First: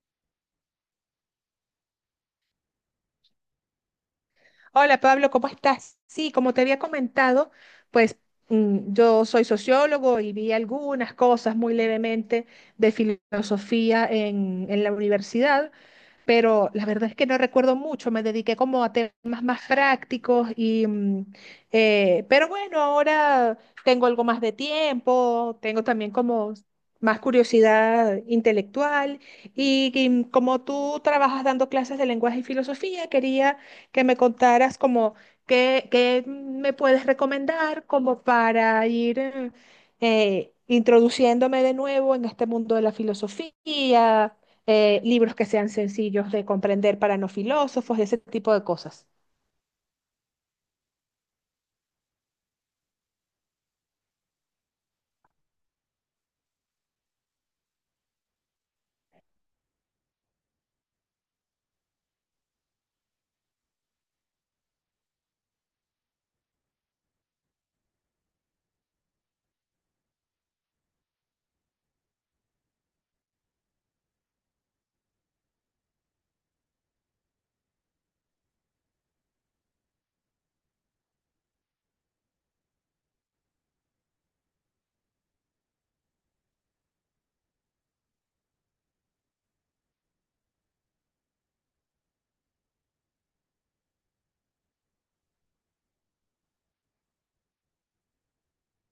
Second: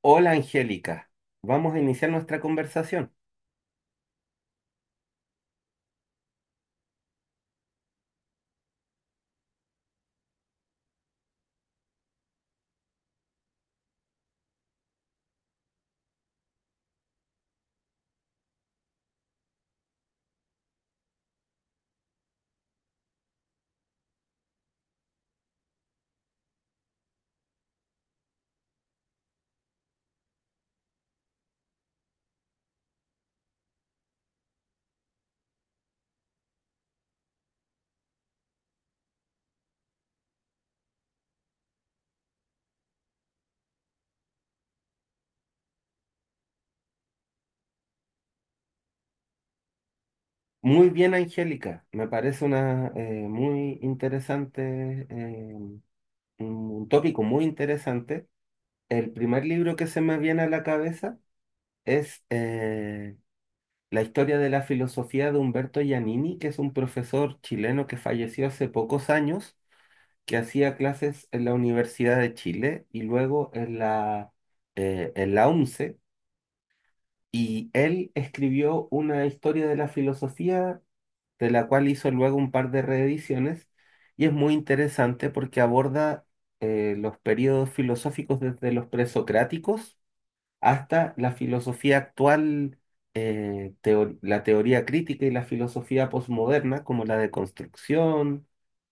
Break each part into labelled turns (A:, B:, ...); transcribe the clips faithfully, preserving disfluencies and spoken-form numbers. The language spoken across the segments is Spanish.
A: Hola Angélica, vamos a iniciar nuestra conversación.
B: Hola Pablo, ¿cómo estás? Sí, como te había comentado, pues mm, yo soy sociólogo y vi algunas cosas muy levemente de filosofía en, en la universidad, pero la verdad es que no recuerdo mucho, me dediqué como a temas más prácticos y, mm, eh, pero bueno, ahora tengo algo más de tiempo, tengo también como más curiosidad intelectual y, y mm, como tú trabajas dando clases de lenguaje y filosofía, quería que me contaras como qué, qué me puedes recomendar como para ir... eh, eh, introduciéndome de nuevo en este mundo de la filosofía, eh, libros que sean sencillos de comprender para no filósofos y ese tipo de cosas.
A: Muy bien, Angélica, me parece una eh, muy interesante, eh, un tópico muy interesante. El primer libro que se me viene a la cabeza es eh, La historia de la filosofía de Humberto Giannini, que es un profesor chileno que falleció hace pocos años, que hacía clases en la Universidad de Chile y luego en la, eh, en la U N C E. Y él escribió una historia de la filosofía, de la cual hizo luego un par de reediciones, y es muy interesante porque aborda eh, los periodos filosóficos desde los presocráticos hasta la filosofía actual, eh, teo- la teoría crítica y la filosofía posmoderna, como la deconstrucción,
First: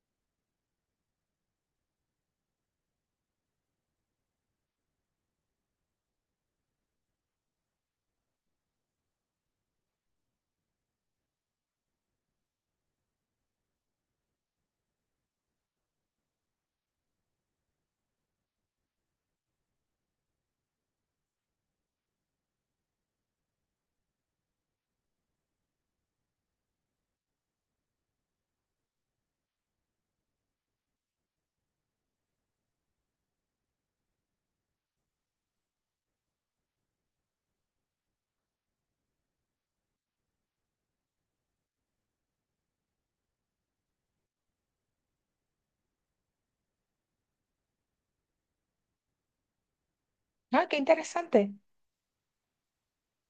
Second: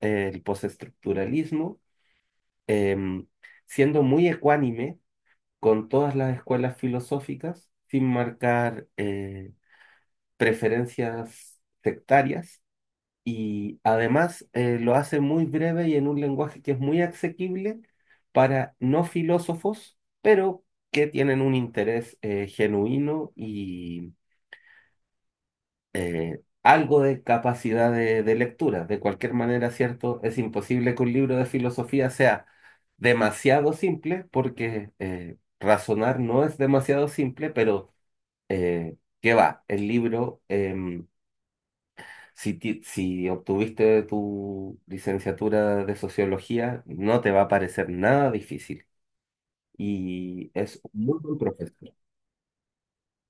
A: eh, el postestructuralismo, em, siendo muy ecuánime con todas las escuelas filosóficas, sin marcar... eh, preferencias sectarias, y además eh, lo hace muy breve y en un lenguaje que es muy asequible para no filósofos, pero que tienen un interés eh, genuino y eh, algo de capacidad de, de lectura. De cualquier manera, cierto, es imposible que un libro de filosofía sea demasiado simple porque eh, razonar no es demasiado simple, pero... eh, ¿qué va? El libro eh, Si, ti- si obtuviste tu licenciatura de sociología, no te va a parecer nada difícil. Y
B: Ah, qué
A: es un muy buen
B: interesante.
A: profesor.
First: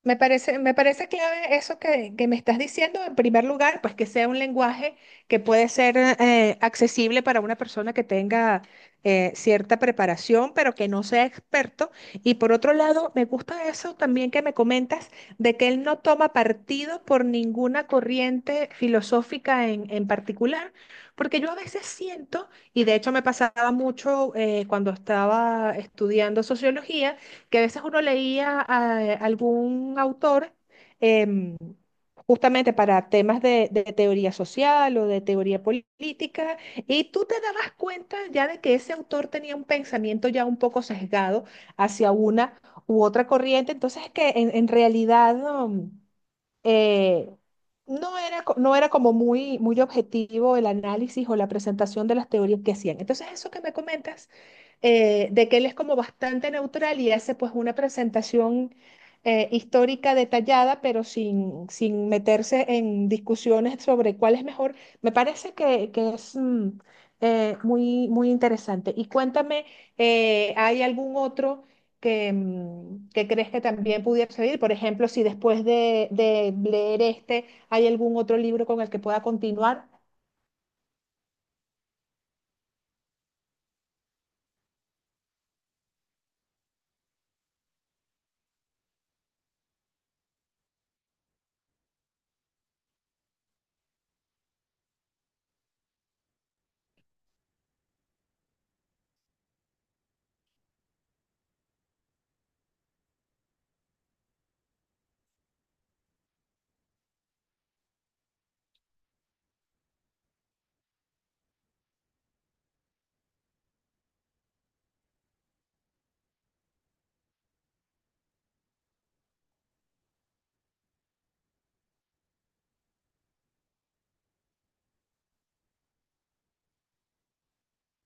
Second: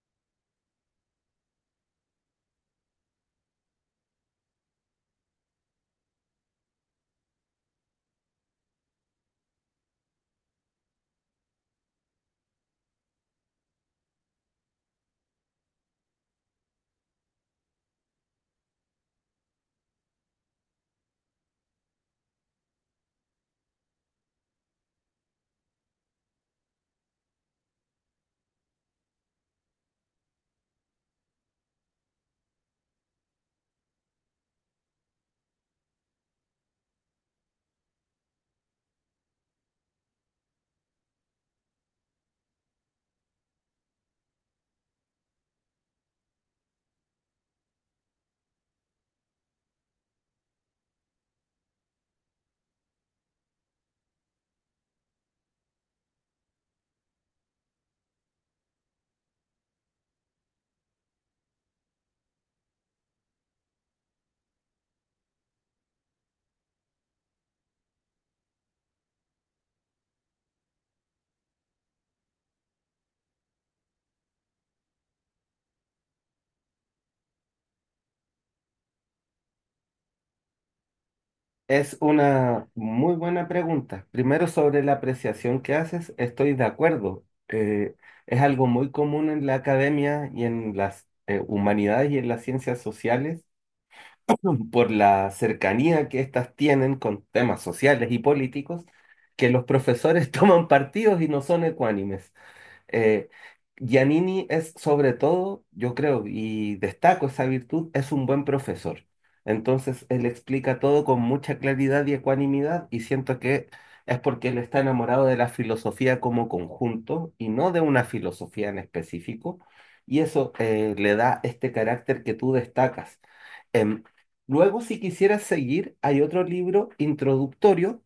B: Me parece, me parece clave eso que, que me estás diciendo. En primer lugar, pues que sea un lenguaje que puede ser eh, accesible para una persona que tenga eh, cierta preparación, pero que no sea experto. Y por otro lado, me gusta eso también que me comentas de que él no toma partido por ninguna corriente filosófica en, en particular, porque yo a veces siento, y de hecho me pasaba mucho eh, cuando estaba estudiando sociología, que a veces uno leía a algún autor em, justamente para temas de, de teoría social o de teoría política, y tú te dabas cuenta ya de que ese autor tenía un pensamiento ya un poco sesgado hacia una u otra corriente, entonces que en, en realidad... no, eh, no era, co- no era como muy, muy objetivo el análisis o la presentación de las teorías que hacían. Entonces, eso que me comentas, eh, de que él es como bastante neutral y hace pues una presentación eh, histórica detallada, pero sin, sin meterse en discusiones sobre cuál es mejor, me parece que, que es mm, eh, muy, muy interesante. Y cuéntame, eh, ¿hay algún otro que, mm, que crees que también pudiera servir? Por ejemplo, si después de, de leer este hay algún otro libro con el que pueda continuar.
A: Es una muy buena pregunta. Primero, sobre la apreciación que haces, estoy de acuerdo. Eh, es algo muy común en la academia y en las eh, humanidades y en las ciencias sociales, por la cercanía que éstas tienen con temas sociales y políticos, que los profesores toman partidos y no son ecuánimes. Eh, Giannini es sobre todo, yo creo, y destaco esa virtud, es un buen profesor. Entonces, él explica todo con mucha claridad y ecuanimidad, y siento que es porque él está enamorado de la filosofía como conjunto y no de una filosofía en específico. Y eso eh, le da este carácter que tú destacas. Em, Luego, si quisieras seguir, hay otro libro introductorio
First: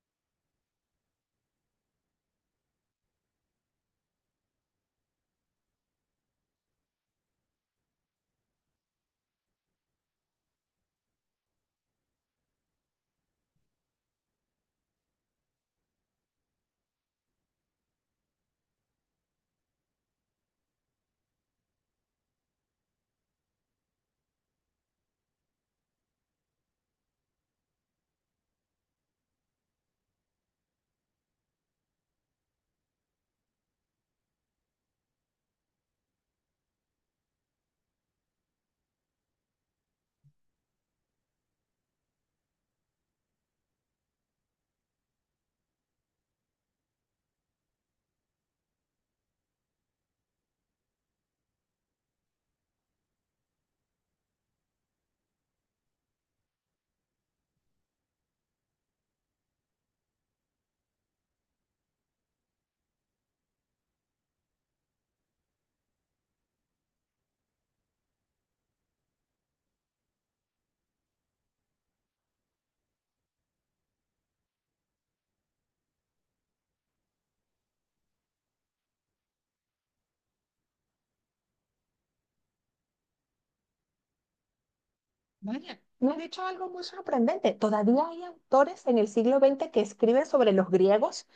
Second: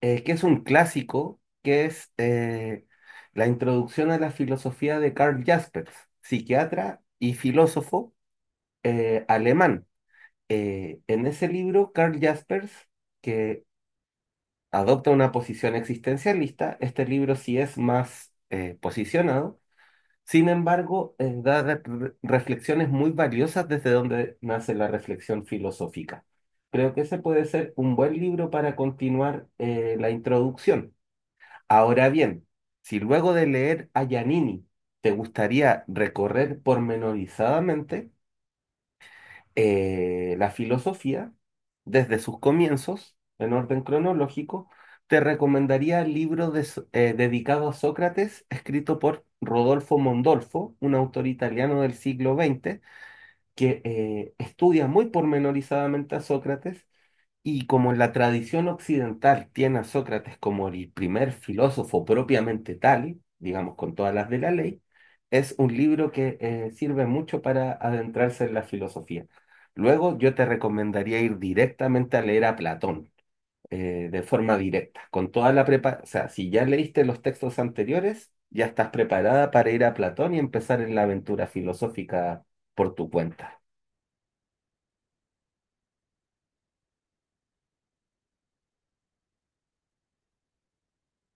A: eh, que es un clásico, que es eh, la introducción a la filosofía de Karl Jaspers, psiquiatra y filósofo eh, alemán. Eh, en ese libro, Karl Jaspers, que adopta una posición existencialista, este libro sí es más eh, posicionado. Sin embargo, eh, da re- re- reflexiones muy valiosas desde donde nace la reflexión filosófica. Creo que ese puede ser un buen libro para continuar eh, la introducción. Ahora bien, si luego de leer a Giannini te gustaría recorrer pormenorizadamente eh, la filosofía desde sus comienzos, en orden cronológico, te recomendaría el libro de So- eh, dedicado a Sócrates, escrito por Rodolfo Mondolfo, un autor italiano del siglo veinte, que eh, estudia muy pormenorizadamente a Sócrates. Y como la tradición occidental tiene a Sócrates como el primer filósofo propiamente tal, digamos, con todas las de la ley, es un libro que eh, sirve mucho para adentrarse en la filosofía. Luego yo te recomendaría ir directamente a leer a Platón, eh, de forma directa, con toda la prepa, o sea, si ya leíste los textos anteriores, ya estás preparada para ir a Platón y empezar en la aventura filosófica por tu cuenta.
B: Vaya, me has dicho algo muy sorprendente. Todavía hay autores en el siglo veinte que escriben sobre los griegos.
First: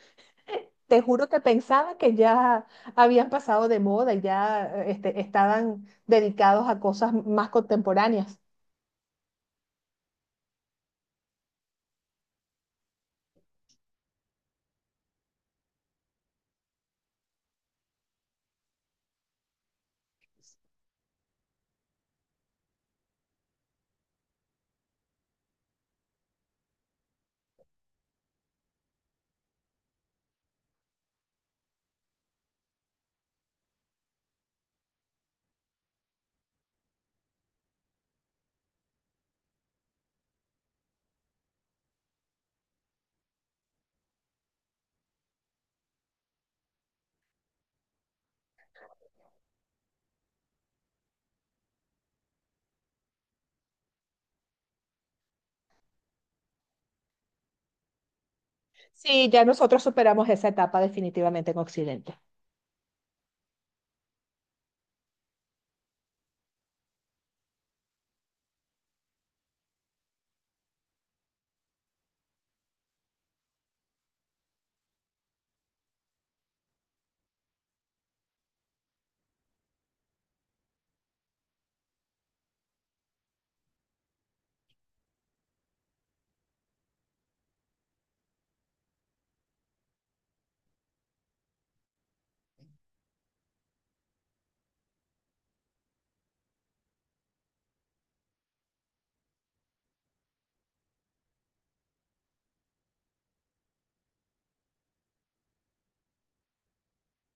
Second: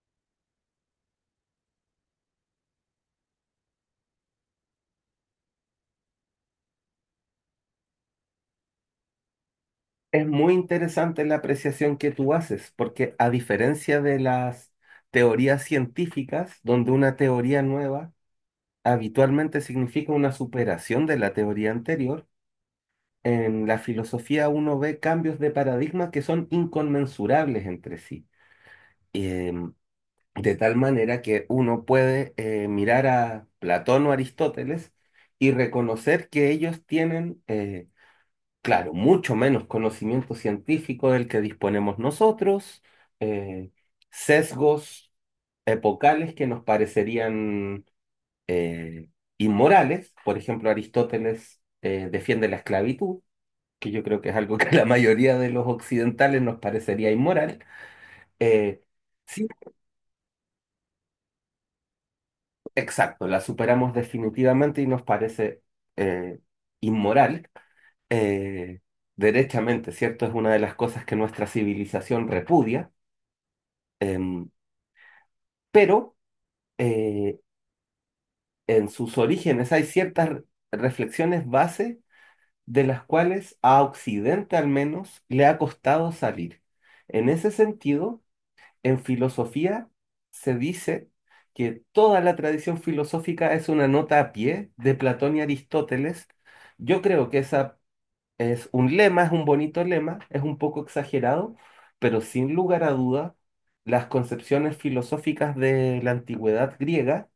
B: Te juro que pensaba que ya habían pasado de moda y ya eh, este, estaban dedicados a cosas más contemporáneas.
A: Es muy interesante la apreciación que tú haces, porque a diferencia de las teorías científicas, donde una teoría nueva habitualmente significa una superación de la teoría anterior, en la filosofía uno ve cambios de paradigma que son inconmensurables entre sí. Em, de tal manera que uno puede eh, mirar a Platón o Aristóteles y reconocer que ellos tienen... eh, claro, mucho menos conocimiento científico del que disponemos nosotros, eh, sesgos epocales que nos parecerían eh, inmorales. Por ejemplo, Aristóteles eh, defiende la esclavitud, que yo creo que es algo que a la mayoría de los occidentales nos parecería inmoral. Eh,
B: Sí, ya
A: sí,
B: nosotros superamos esa etapa definitivamente en Occidente.
A: exacto, la superamos definitivamente y nos parece eh, inmoral. eh, Derechamente, ¿cierto? Es una de las cosas que nuestra civilización repudia. Em, pero eh, en sus orígenes hay ciertas re- reflexiones base de las cuales a Occidente al menos le ha costado salir. En ese sentido, en filosofía se dice que toda la tradición filosófica es una nota a pie de Platón y Aristóteles. Yo creo que esa es un lema, es un bonito lema, es un poco exagerado, pero sin lugar a duda, las concepciones filosóficas de la antigüedad griega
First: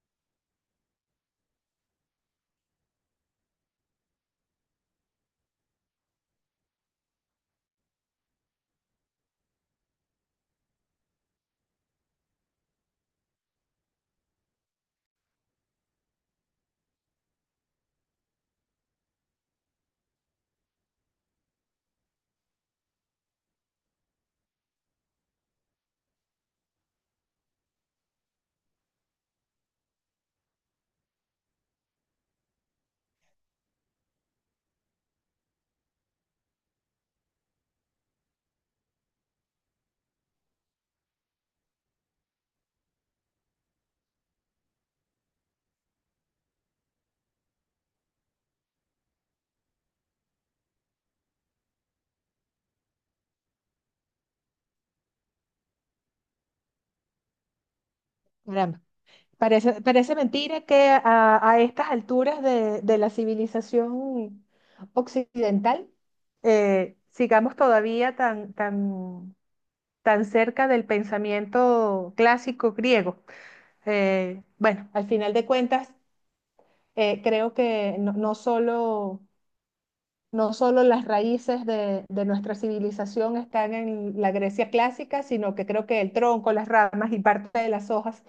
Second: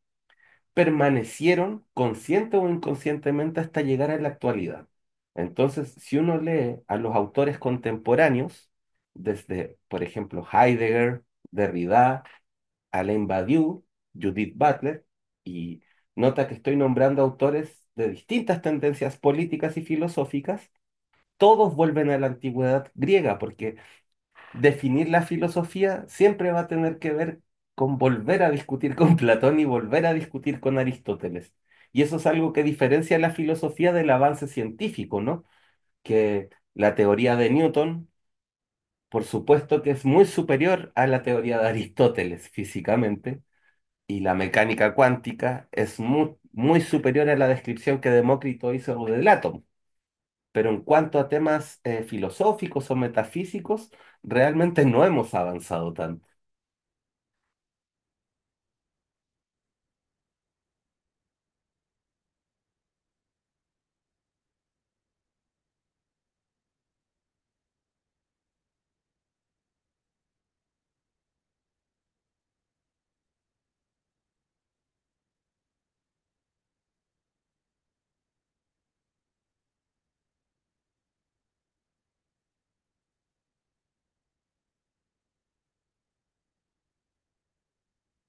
A: permanecieron consciente o inconscientemente hasta llegar a la actualidad. Entonces, si uno lee a los autores contemporáneos, desde, por ejemplo, Heidegger, Derrida, Alain Badiou, Judith Butler, y nota que estoy nombrando autores de distintas tendencias políticas y filosóficas, todos vuelven a la antigüedad griega, porque definir la filosofía siempre va a tener que ver con volver a discutir con Platón y volver a discutir con Aristóteles. Y eso es algo que diferencia la filosofía del avance científico, ¿no? Que la teoría de Newton, por supuesto que es muy superior a la teoría de Aristóteles físicamente, y la mecánica cuántica es muy, muy superior a la descripción que Demócrito hizo del átomo. Pero en cuanto a temas eh, filosóficos o metafísicos, realmente no hemos avanzado tanto.
B: Caramba, parece, parece mentira que a, a estas alturas de, de la civilización occidental eh, sigamos todavía tan, tan, tan cerca del pensamiento clásico griego. Eh, bueno, al final de cuentas, eh, creo que no, no solo no solo las raíces de, de nuestra civilización están en la Grecia clásica, sino que creo que el tronco, las ramas y parte de las hojas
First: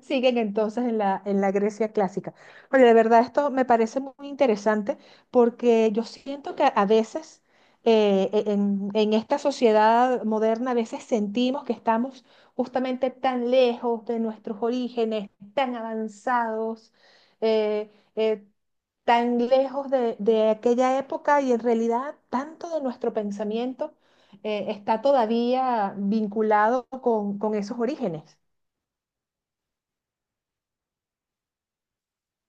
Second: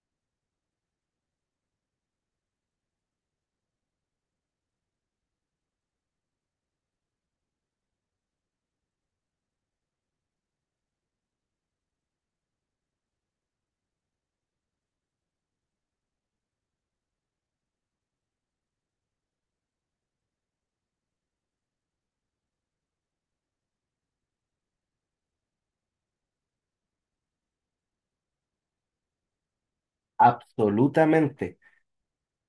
B: siguen entonces en la, en la Grecia clásica. Oye, de verdad esto me parece muy interesante porque yo siento que a veces eh, e- en, en esta sociedad moderna, a veces sentimos que estamos justamente tan lejos de nuestros orígenes, tan avanzados, eh, eh, tan lejos de, de aquella época y en realidad tanto de nuestro pensamiento eh, está todavía vinculado con, con esos orígenes.
A: Absolutamente.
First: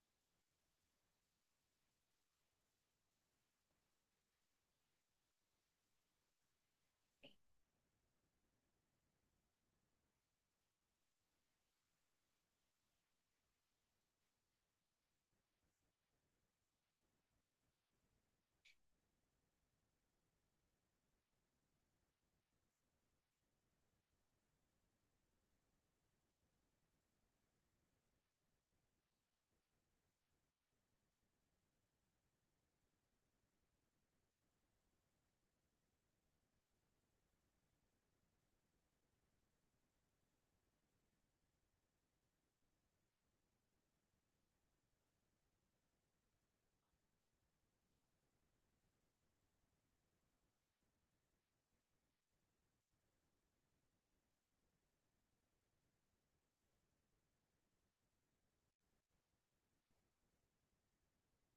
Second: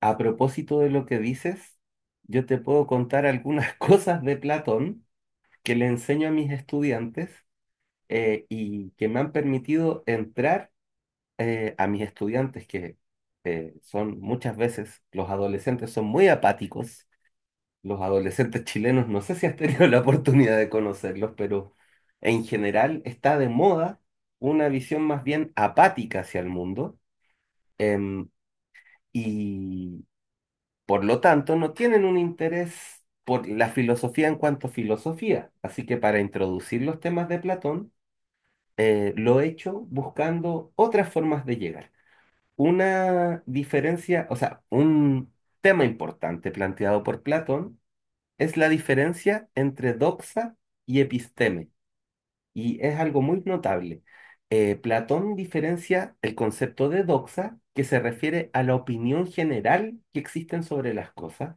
A: A propósito de lo que dices, yo te puedo contar algunas cosas de Platón que le enseño a mis estudiantes eh, y que me han permitido entrar eh, a mis estudiantes, que eh, son muchas veces, los adolescentes son muy apáticos. Los adolescentes chilenos, no sé si has tenido la oportunidad de conocerlos, pero en general está de moda una visión más bien apática hacia el mundo. em, y por lo tanto, no tienen un interés por la filosofía en cuanto a filosofía. Así que para introducir los temas de Platón, eh, lo he hecho buscando otras formas de llegar. Una diferencia, o sea, un tema importante planteado por Platón es la diferencia entre doxa y episteme. Y es algo muy notable. Eh, Platón diferencia el concepto de doxa, que se refiere a la opinión general que existen sobre las cosas,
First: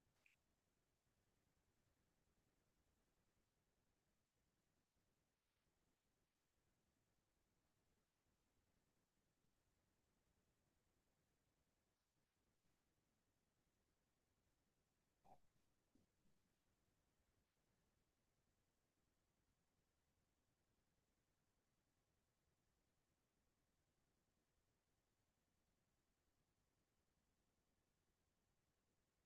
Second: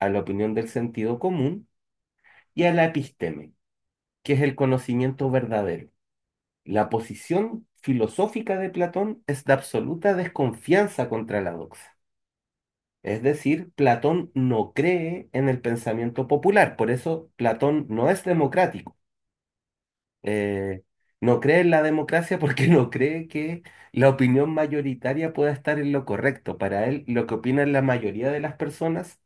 A: a la opinión del sentido común, y a la episteme, que es el conocimiento verdadero. La posición filosófica de Platón es de absoluta desconfianza contra la doxa. Es decir, Platón no cree en el pensamiento popular, por eso Platón no es democrático. eh, no cree en la democracia porque no cree que la opinión mayoritaria pueda estar en lo correcto. Para él, lo que opinan la mayoría de las personas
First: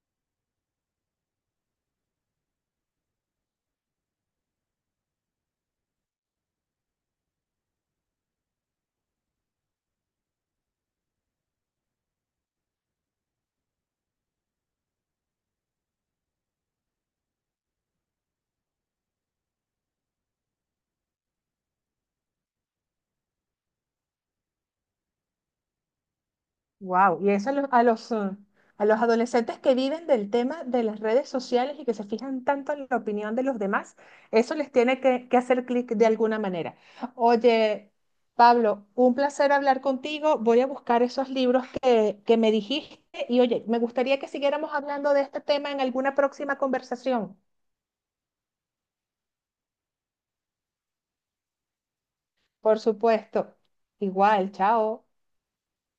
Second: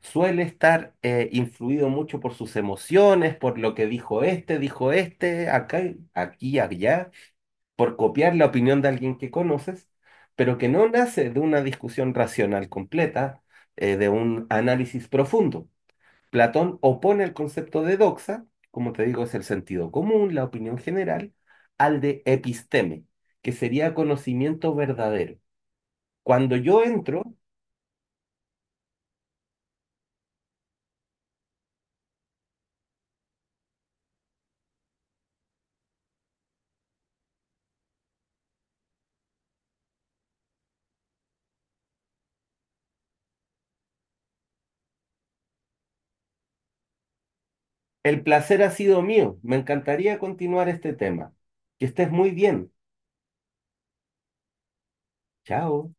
A: suele estar eh, influido mucho por sus emociones, por lo que dijo este, dijo este, acá, aquí, allá, por copiar la opinión de alguien que conoces, pero que no nace de una discusión racional completa, eh, de un análisis profundo. Platón opone el concepto de doxa, como te digo, es el sentido común, la opinión general, al de episteme, que sería conocimiento verdadero. Cuando yo
B: Wow,
A: entro,
B: y eso a los, a los, eh, a los adolescentes que viven del tema de las redes sociales y que se fijan tanto en la opinión de los demás, eso les tiene que, que hacer clic de alguna manera. Oye, Pablo, un placer hablar contigo. Voy a buscar esos libros que, que me dijiste y oye, me gustaría que siguiéramos hablando de este tema en alguna próxima conversación.
A: el placer ha sido mío. Me encantaría continuar este tema. Que estés muy bien.
B: Por supuesto. Igual, chao.
A: Chao.